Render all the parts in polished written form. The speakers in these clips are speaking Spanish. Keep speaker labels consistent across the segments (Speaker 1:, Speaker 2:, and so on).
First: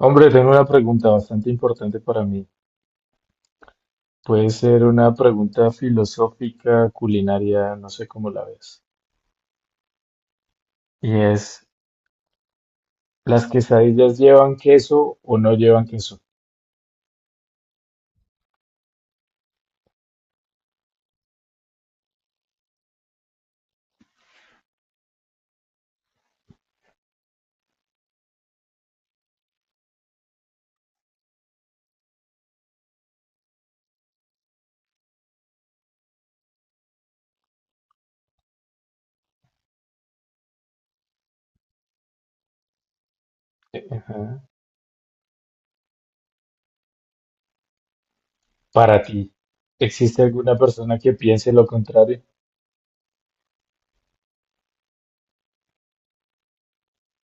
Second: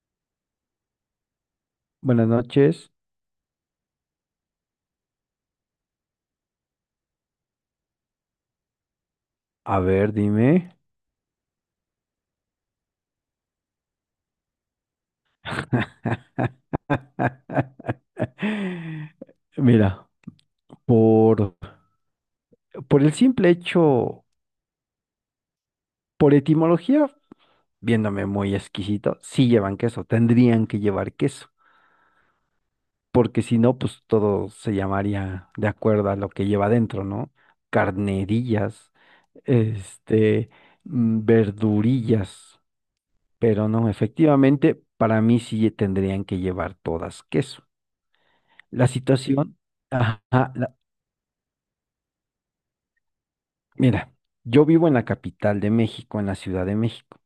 Speaker 1: Hombre, tengo una pregunta bastante importante para
Speaker 2: Buenas
Speaker 1: mí.
Speaker 2: noches.
Speaker 1: Puede ser una pregunta filosófica, culinaria, no sé cómo la ves.
Speaker 2: A ver, dime.
Speaker 1: Y es, ¿las quesadillas llevan queso o no llevan queso?
Speaker 2: Mira, por, por el simple hecho, por etimología, viéndome muy exquisito, sí llevan queso, tendrían que llevar queso, porque si no, pues todo se llamaría de acuerdo a lo que lleva dentro, ¿no? Carnerillas, este, verdurillas, pero no,
Speaker 1: Ajá.
Speaker 2: efectivamente, para mí sí tendrían que llevar todas queso. La
Speaker 1: Para ti,
Speaker 2: situación,
Speaker 1: ¿existe
Speaker 2: ajá,
Speaker 1: alguna
Speaker 2: la-
Speaker 1: persona que piense lo contrario
Speaker 2: mira, yo vivo en la capital de México, en la Ciudad de México.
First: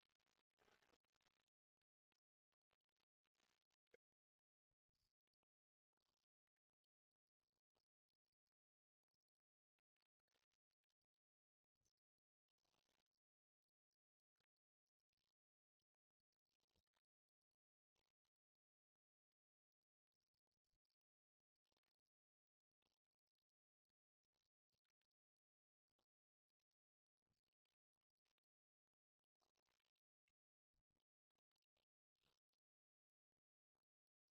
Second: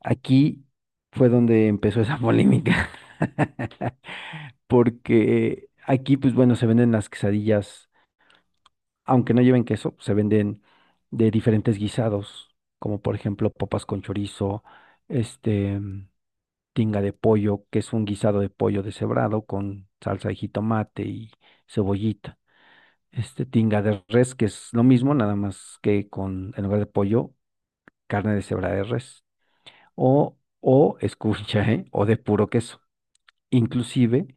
Speaker 2: Aquí fue donde empezó esa polémica, porque aquí, pues bueno, se venden las quesadillas, aunque no lleven queso, se venden de diferentes guisados, como por ejemplo papas con chorizo, este, tinga de pollo, que es un guisado de pollo deshebrado con salsa de jitomate y cebollita. Tinga de res, que es lo mismo, nada más que con, en lugar de pollo, carne de cebra de res. O, escucha, ¿eh? O de puro queso. Inclusive,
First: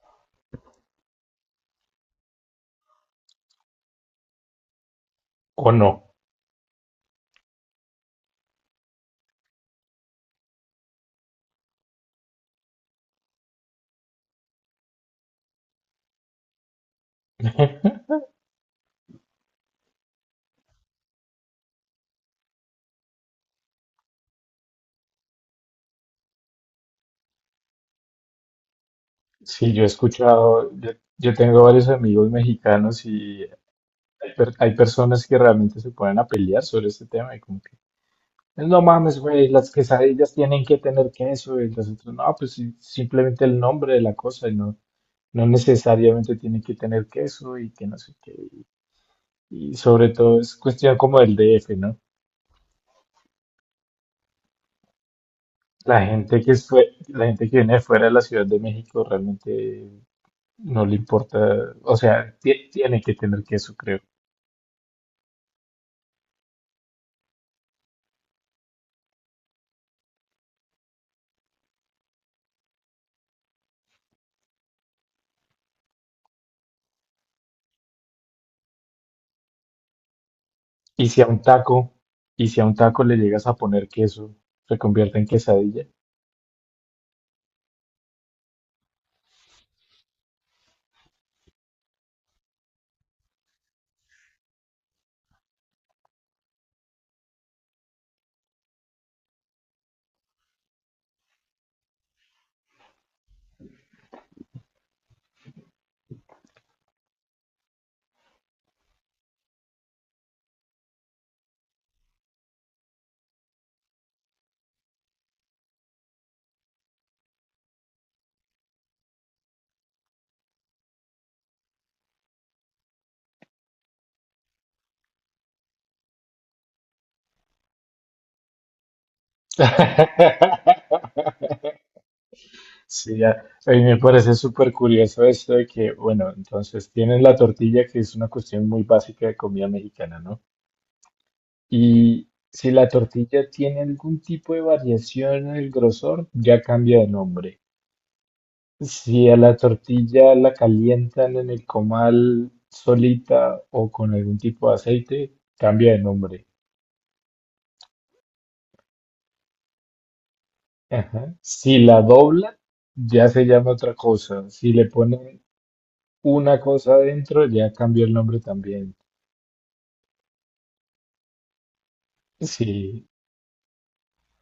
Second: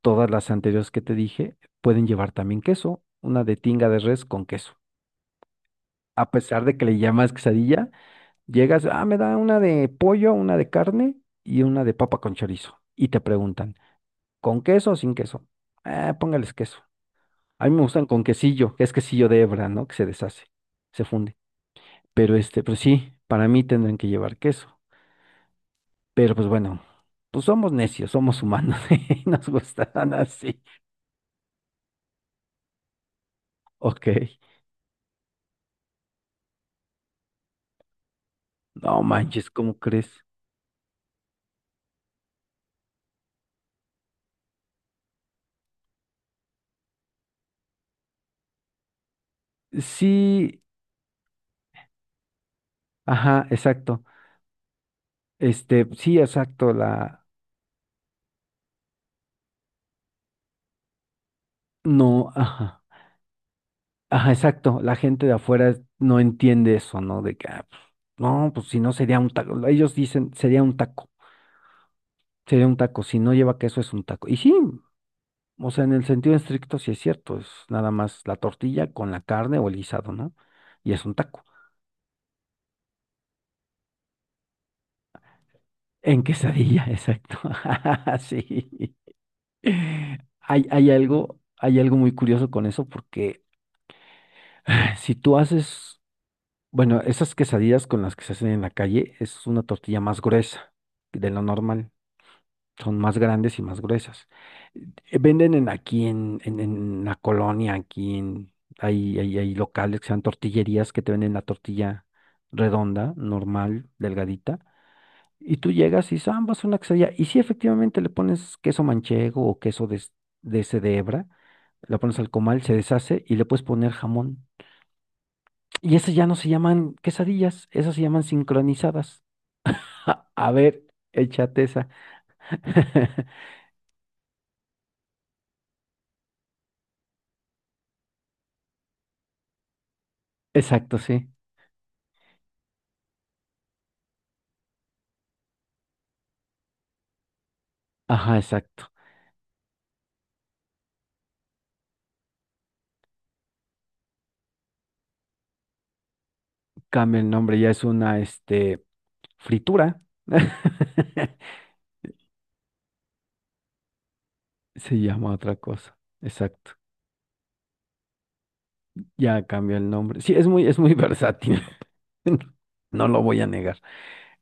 Speaker 2: todas las anteriores que te dije pueden llevar también queso. Una de tinga de res con queso.
Speaker 1: o no?
Speaker 2: A pesar de que le llamas quesadilla, llegas, ah, me da una de pollo, una de carne y una de papa con chorizo. Y te preguntan, ¿con queso o sin queso? Ah, póngales queso. A mí me gustan con quesillo, que es quesillo de hebra, ¿no? Que se deshace, se funde. Pero este, pues sí, para mí tendrán que llevar queso. Pero pues bueno, pues somos necios, somos humanos y nos
Speaker 1: Sí, yo he
Speaker 2: gustarán así.
Speaker 1: escuchado, yo tengo varios amigos mexicanos y
Speaker 2: Ok,
Speaker 1: hay personas que realmente se ponen a pelear sobre este tema y como que no
Speaker 2: no
Speaker 1: mames, güey,
Speaker 2: manches,
Speaker 1: las
Speaker 2: ¿cómo crees?
Speaker 1: quesadillas tienen que tener queso y las otras no, pues sí, simplemente el nombre de la cosa y no, no necesariamente tiene que tener queso y que no sé qué. Y sobre todo es
Speaker 2: Sí,
Speaker 1: cuestión como del DF, ¿no?
Speaker 2: ajá, exacto. Sí, exacto,
Speaker 1: La gente que viene de fuera de la Ciudad de México realmente no le importa, o
Speaker 2: no,
Speaker 1: sea,
Speaker 2: ajá,
Speaker 1: tiene que tener queso, creo.
Speaker 2: ajá, exacto. La gente de afuera no entiende eso, ¿no? De que, ah, pues, no, pues si no sería un taco. Ellos dicen, sería un taco, sería un taco. Si no lleva queso es un taco. Y sí, o sea, en el sentido estricto sí es cierto, es nada más la tortilla con la carne o el guisado, ¿no? Y es
Speaker 1: Y
Speaker 2: un
Speaker 1: si a un
Speaker 2: taco.
Speaker 1: taco le llegas a poner queso, se convierte en quesadilla.
Speaker 2: En quesadilla, exacto. Sí. Hay algo muy curioso con eso porque si tú haces, bueno, esas quesadillas con las que se hacen en la calle es una tortilla más gruesa de lo normal. Son más grandes y más gruesas. Venden en aquí en la colonia. Aquí en, hay, hay, hay locales que sean tortillerías que te venden la tortilla redonda, normal, delgadita, y tú llegas y dices, ah, vas a una quesadilla. Y si efectivamente le pones queso manchego o queso de ese de hebra, la pones al comal, se deshace y le puedes poner jamón. Y esas ya no se llaman quesadillas, esas se llaman sincronizadas. Ja, a ver, échate esa.
Speaker 1: Sí, ya. A mí me parece súper curioso esto de que, bueno, entonces tienes la tortilla, que es una cuestión muy básica de comida mexicana, ¿no?
Speaker 2: Exacto, sí.
Speaker 1: Y si la tortilla tiene algún tipo de variación en el grosor, ya cambia de nombre.
Speaker 2: Ajá, exacto.
Speaker 1: Si a la tortilla la calientan en el comal solita o con algún tipo de aceite, cambia de nombre.
Speaker 2: Cambia el nombre, ya es una, fritura.
Speaker 1: Ajá. Si la dobla, ya se llama otra cosa. Si le
Speaker 2: Se llama
Speaker 1: ponen
Speaker 2: otra cosa.
Speaker 1: una
Speaker 2: Exacto.
Speaker 1: cosa adentro, ya cambia el nombre también.
Speaker 2: Ya cambió el nombre. Sí, es muy versátil.
Speaker 1: Sí,
Speaker 2: No lo voy a negar.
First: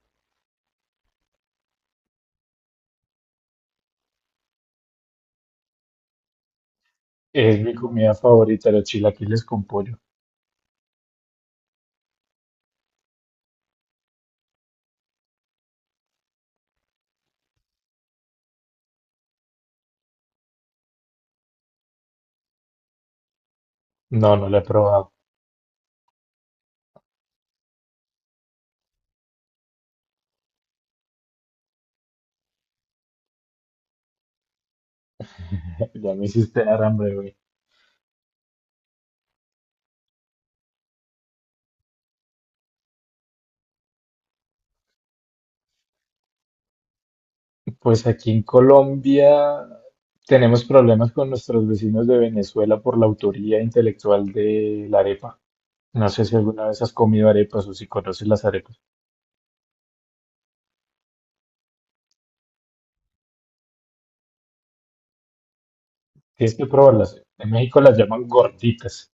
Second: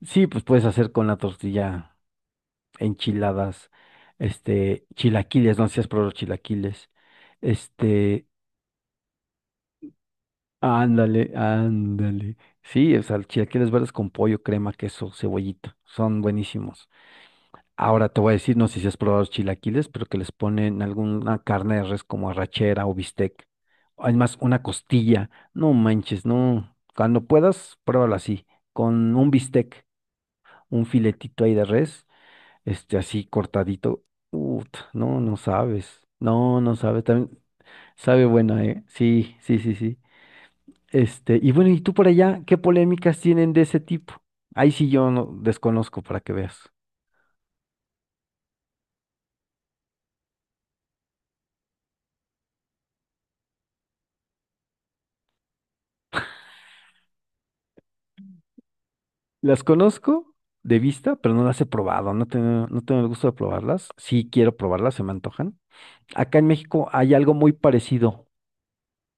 Speaker 2: Sí, pues puedes hacer con la tortilla enchiladas, chilaquiles, no seas pro has chilaquiles.
Speaker 1: es mi comida
Speaker 2: Este,
Speaker 1: favorita, los chilaquiles con pollo.
Speaker 2: ándale, ándale. Sí, o sea, chilaquiles verdes con pollo, crema, queso, cebollita. Son buenísimos. Ahora te voy a decir, no sé si has probado los chilaquiles, pero que les ponen alguna carne de res como arrachera o bistec.
Speaker 1: No,
Speaker 2: Además,
Speaker 1: no la he
Speaker 2: una
Speaker 1: probado.
Speaker 2: costilla. No manches, no. Cuando puedas, pruébalo así, con un bistec, un filetito ahí de res, así cortadito. Uf, no, no sabes.
Speaker 1: Ya me
Speaker 2: No,
Speaker 1: hiciste
Speaker 2: no
Speaker 1: dar
Speaker 2: sabes.
Speaker 1: hambre, güey.
Speaker 2: También sabe buena, ¿eh? Sí, sí, sí, sí. Y bueno, ¿y tú por allá qué polémicas tienen de ese tipo? Ahí sí yo no desconozco para que veas.
Speaker 1: Pues aquí en Colombia tenemos problemas con nuestros vecinos de Venezuela por la autoría intelectual de la arepa. No sé si alguna vez has comido arepas o si conoces las arepas.
Speaker 2: Las conozco de vista, pero no las he probado. No tengo el gusto de probarlas. Sí quiero probarlas, se me antojan. Acá en
Speaker 1: Tienes que
Speaker 2: México hay
Speaker 1: probarlas.
Speaker 2: algo
Speaker 1: En
Speaker 2: muy
Speaker 1: México las llaman
Speaker 2: parecido.
Speaker 1: gorditas.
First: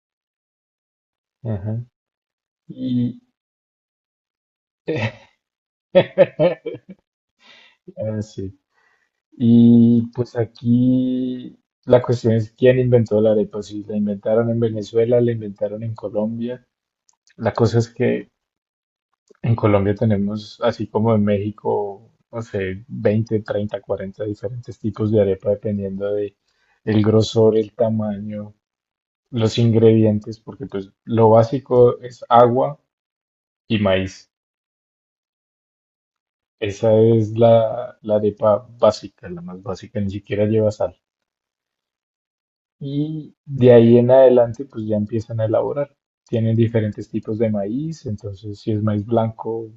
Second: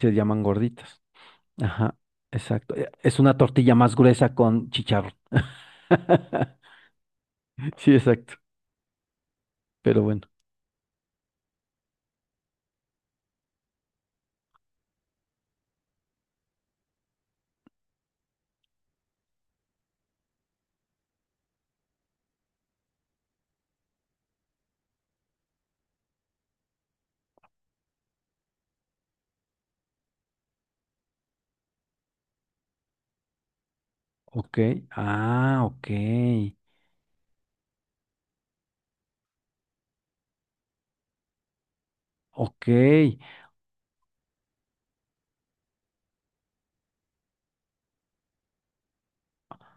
Speaker 2: Se llaman gorditas.
Speaker 1: Ajá.
Speaker 2: Ajá, exacto. Es
Speaker 1: Y,
Speaker 2: una tortilla más gruesa con chicharrón. Sí,
Speaker 1: ah,
Speaker 2: exacto.
Speaker 1: sí.
Speaker 2: Pero
Speaker 1: Y
Speaker 2: bueno.
Speaker 1: pues aquí la cuestión es quién inventó la arepa. Si la inventaron en Venezuela, la inventaron en Colombia. La cosa es que en Colombia tenemos, así como en México, no sé, 20, 30, 40 diferentes tipos de arepa dependiendo de el grosor, el tamaño, los ingredientes, porque pues lo básico es agua y maíz.
Speaker 2: Ok. Ah, ok.
Speaker 1: Esa es la arepa básica, la más básica, ni siquiera lleva sal.
Speaker 2: Ok.
Speaker 1: Y de ahí en adelante, pues ya empiezan a elaborar. Tienen diferentes tipos de maíz, entonces si es maíz blanco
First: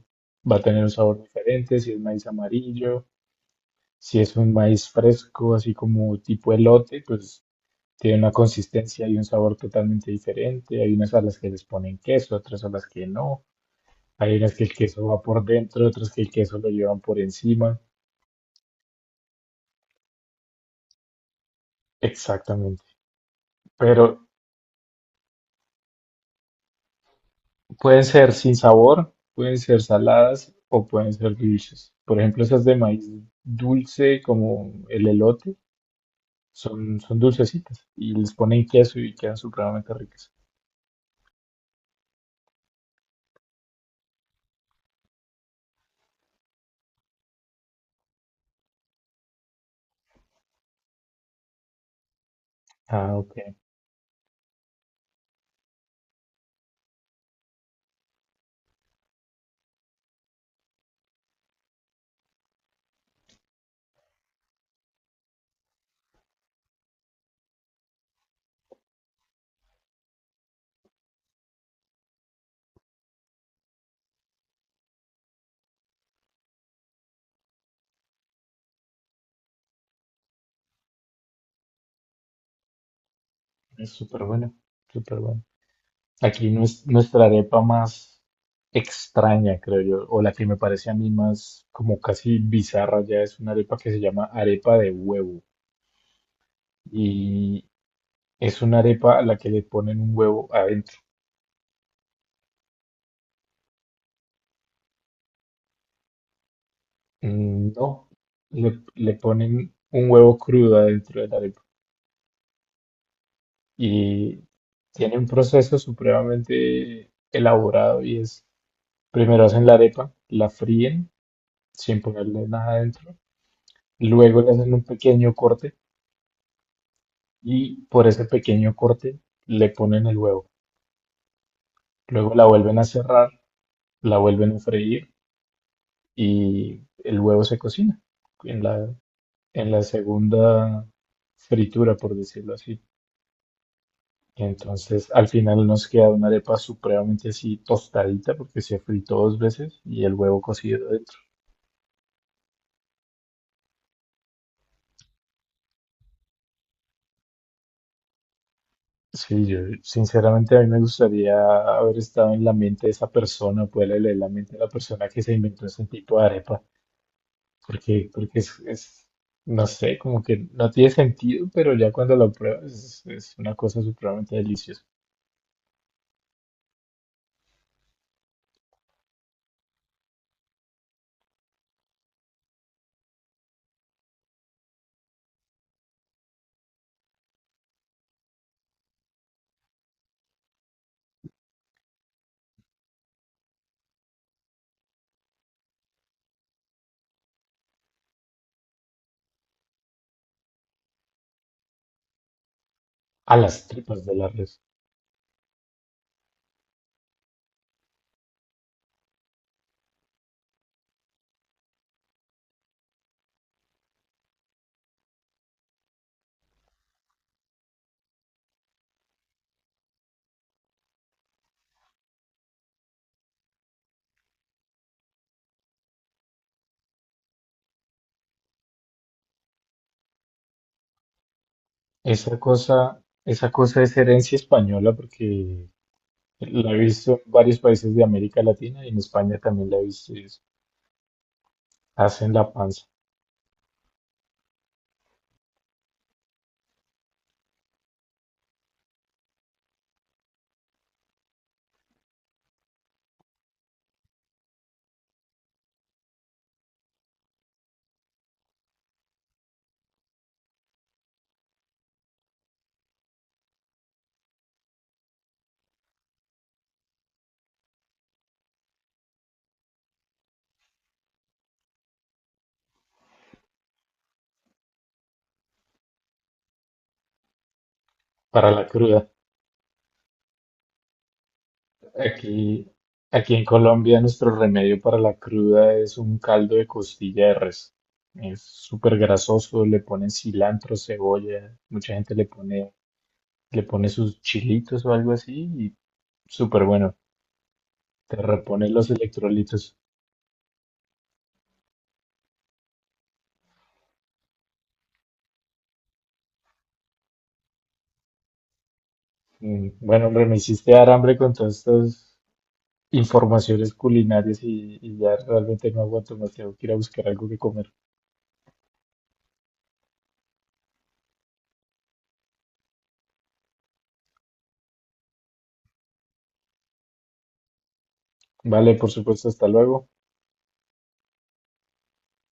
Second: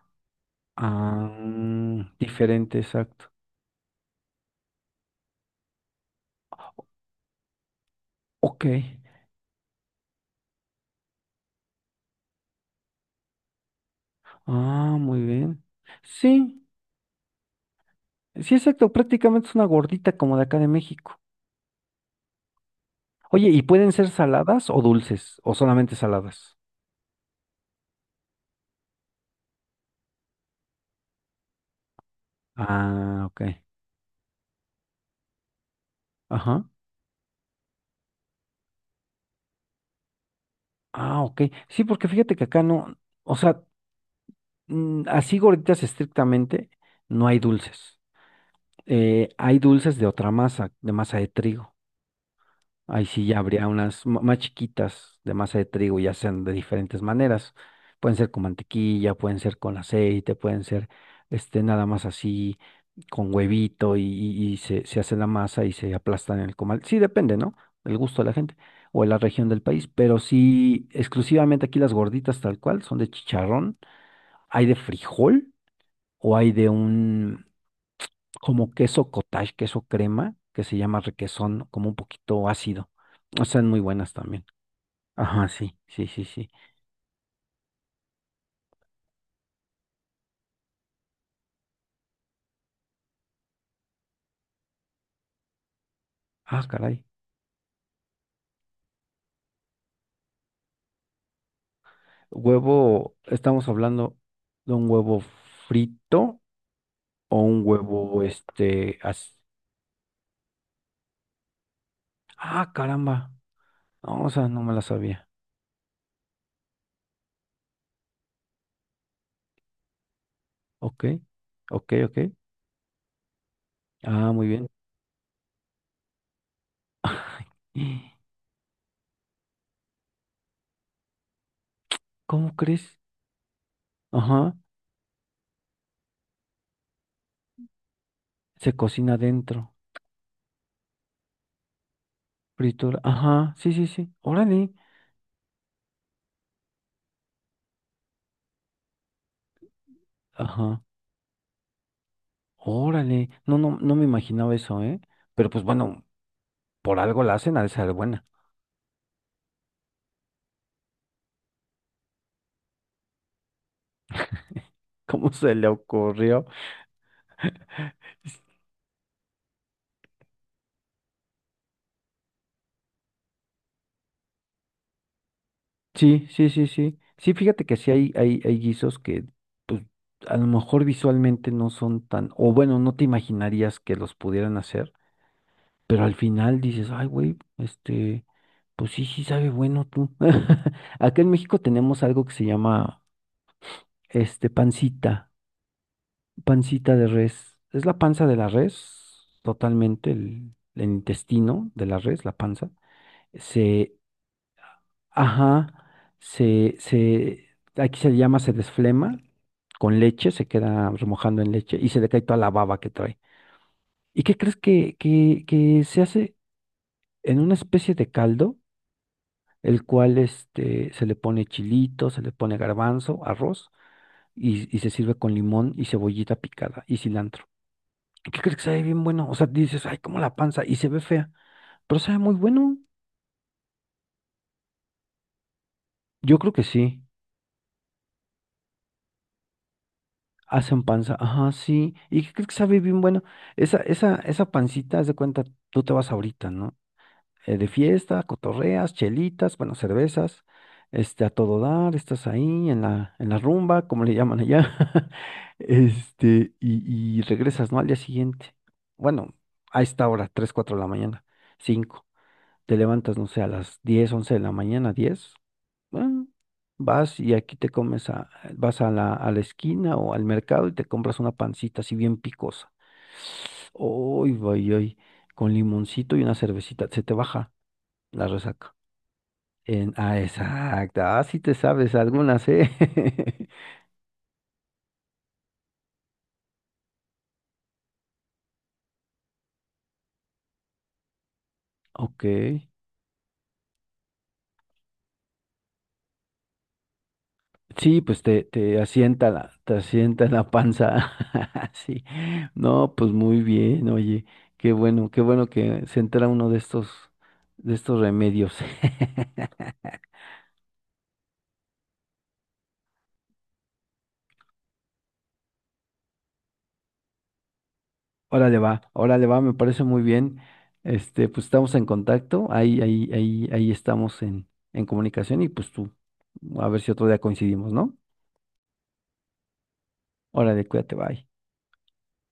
Speaker 1: va a tener un sabor diferente, si es
Speaker 2: Ah,
Speaker 1: maíz
Speaker 2: diferente,
Speaker 1: amarillo,
Speaker 2: exacto.
Speaker 1: si es un maíz fresco, así como tipo elote, pues tiene una
Speaker 2: Ok.
Speaker 1: consistencia y un sabor totalmente diferente. Hay unas a las que les ponen queso, otras a las que no. Hay unas que el
Speaker 2: Ah,
Speaker 1: queso va
Speaker 2: muy
Speaker 1: por
Speaker 2: bien.
Speaker 1: dentro, otras que el queso
Speaker 2: Sí,
Speaker 1: lo llevan por encima.
Speaker 2: sí, exacto. Prácticamente es una gordita como de acá de México.
Speaker 1: Exactamente.
Speaker 2: Oye, ¿y pueden ser
Speaker 1: Pero
Speaker 2: saladas o dulces o solamente saladas?
Speaker 1: pueden ser sin sabor, pueden ser saladas o pueden ser dulces. Por ejemplo, esas de maíz
Speaker 2: Ah, ok.
Speaker 1: dulce como el elote
Speaker 2: Ajá.
Speaker 1: son dulcecitas y les ponen queso y quedan supremamente ricas.
Speaker 2: Ah, ok. Sí, porque fíjate que acá no, o sea, así gorditas estrictamente, no hay dulces. Hay dulces de otra masa de trigo. Ahí
Speaker 1: Ah,
Speaker 2: sí
Speaker 1: ok.
Speaker 2: ya habría unas más chiquitas de masa de trigo, ya sean de diferentes maneras. Pueden ser con mantequilla, pueden ser con aceite, pueden ser nada más así con huevito y se hace la masa y se aplastan en el comal. Sí, depende, ¿no? El gusto de la gente o de la región del país, pero sí, exclusivamente aquí las gorditas tal cual son de chicharrón, hay de frijol o hay de un, como queso cottage, queso crema, que se llama requesón, como un poquito ácido. Están muy
Speaker 1: Es
Speaker 2: buenas
Speaker 1: súper
Speaker 2: también.
Speaker 1: bueno, súper bueno.
Speaker 2: Ajá, sí, sí, sí,
Speaker 1: Aquí
Speaker 2: sí.
Speaker 1: nuestra arepa más extraña, creo yo, o la que me parece a mí más como casi bizarra ya es una arepa que se llama arepa de huevo
Speaker 2: Ah, caray.
Speaker 1: y es una arepa a la que le ponen un huevo adentro.
Speaker 2: Huevo, estamos hablando de un huevo frito o un
Speaker 1: Mm, no,
Speaker 2: huevo,
Speaker 1: le ponen un huevo crudo adentro de la arepa
Speaker 2: Ah, caramba. No, o
Speaker 1: y
Speaker 2: sea, no me la
Speaker 1: tiene un
Speaker 2: sabía.
Speaker 1: proceso supremamente elaborado y es, primero hacen la arepa, la
Speaker 2: Ok,
Speaker 1: fríen
Speaker 2: ok,
Speaker 1: sin
Speaker 2: ok.
Speaker 1: ponerle nada adentro,
Speaker 2: Ah,
Speaker 1: luego
Speaker 2: muy
Speaker 1: le
Speaker 2: bien.
Speaker 1: hacen un pequeño corte y por ese pequeño corte le ponen el huevo, luego la
Speaker 2: ¿Cómo
Speaker 1: vuelven a
Speaker 2: crees?
Speaker 1: cerrar, la vuelven
Speaker 2: Ajá,
Speaker 1: a freír y el huevo se cocina en
Speaker 2: se cocina
Speaker 1: en
Speaker 2: adentro.
Speaker 1: la segunda fritura, por decirlo así.
Speaker 2: Fritura. Ajá, sí, sí, sí. Órale.
Speaker 1: Entonces, al final nos queda una arepa supremamente así tostadita porque se fritó dos veces y el huevo
Speaker 2: Ajá.
Speaker 1: cocido dentro.
Speaker 2: Órale, no, no, no me imaginaba eso, ¿eh? Pero pues bueno, por algo la hacen, ha de ser buena.
Speaker 1: Sí, yo sinceramente a mí me gustaría haber estado en la mente de esa persona, poderle leer la mente a la persona que
Speaker 2: ¿Cómo
Speaker 1: se
Speaker 2: se
Speaker 1: inventó
Speaker 2: le
Speaker 1: ese tipo de
Speaker 2: ocurrió?
Speaker 1: arepa, porque es, no sé, como que no tiene sentido, pero ya cuando lo pruebas es una cosa supremamente deliciosa.
Speaker 2: Sí, sí, sí, sí. Sí, fíjate que sí hay guisos que, pues, a lo mejor visualmente no son tan, o bueno, no te imaginarías que los pudieran hacer, pero al final dices, ay, güey, pues sí, sí sabe bueno tú. Acá en México tenemos algo que se llama, pancita. Pancita de res. Es la panza de la res, totalmente, el intestino de la res, la panza.
Speaker 1: A las
Speaker 2: Se,
Speaker 1: tripas de la res.
Speaker 2: ajá, aquí se le llama, se desflema con leche, se queda remojando en leche y se le cae toda la baba que trae. ¿Y qué crees que se hace en una especie de caldo, el cual se le pone chilito, se le pone garbanzo, arroz y se sirve con limón y cebollita picada y cilantro? ¿Qué crees que sabe bien bueno? O sea, dices, ay, como la panza, y se ve fea, pero sabe muy
Speaker 1: Esa
Speaker 2: bueno.
Speaker 1: cosa, Esa cosa es herencia española porque
Speaker 2: Yo creo que
Speaker 1: la he
Speaker 2: sí.
Speaker 1: visto en varios países de América Latina y en España también la he visto. Y
Speaker 2: Hacen panza, ajá, sí. ¿Y
Speaker 1: hacen
Speaker 2: qué
Speaker 1: la
Speaker 2: crees que sabe
Speaker 1: panza
Speaker 2: bien bueno? Esa pancita, haz de cuenta, tú te vas ahorita, ¿no? De fiesta, cotorreas, chelitas, bueno, cervezas, a todo dar, estás ahí en la rumba, como le llaman allá, y regresas, ¿no? Al día siguiente. Bueno, a esta hora, 3, 4 de la mañana, 5. Te levantas, no sé, a las 10, 11 de la mañana, 10. Bueno, vas y aquí te comes a, vas a la esquina o al mercado y te compras una pancita así bien picosa. Uy, vay, ay, con limoncito y una cervecita, se te baja la
Speaker 1: para la
Speaker 2: resaca.
Speaker 1: cruda.
Speaker 2: Ah, exacto. Ah, sí te sabes algunas,
Speaker 1: Aquí,
Speaker 2: ¿eh?
Speaker 1: Aquí en Colombia nuestro remedio para la cruda es un caldo de costilla de res. Es súper grasoso, le ponen cilantro, cebolla, mucha gente
Speaker 2: Ok.
Speaker 1: le pone sus chilitos o algo así y súper bueno.
Speaker 2: Sí,
Speaker 1: Te
Speaker 2: pues te,
Speaker 1: repone
Speaker 2: te
Speaker 1: los
Speaker 2: asienta la, te
Speaker 1: electrolitos.
Speaker 2: asienta la panza. Sí. No, pues muy bien, oye. Qué bueno que se entera uno de estos, remedios.
Speaker 1: Mm, bueno, hombre, me hiciste dar hambre con todos estos informaciones culinarias y ya realmente no aguanto más, tengo que ir a buscar algo que comer.
Speaker 2: Órale va, me parece muy bien. Pues estamos en contacto, ahí estamos en comunicación y pues tú, a ver si otro día coincidimos, ¿no?
Speaker 1: Vale, por supuesto, hasta luego.
Speaker 2: Órale, cuídate, bye.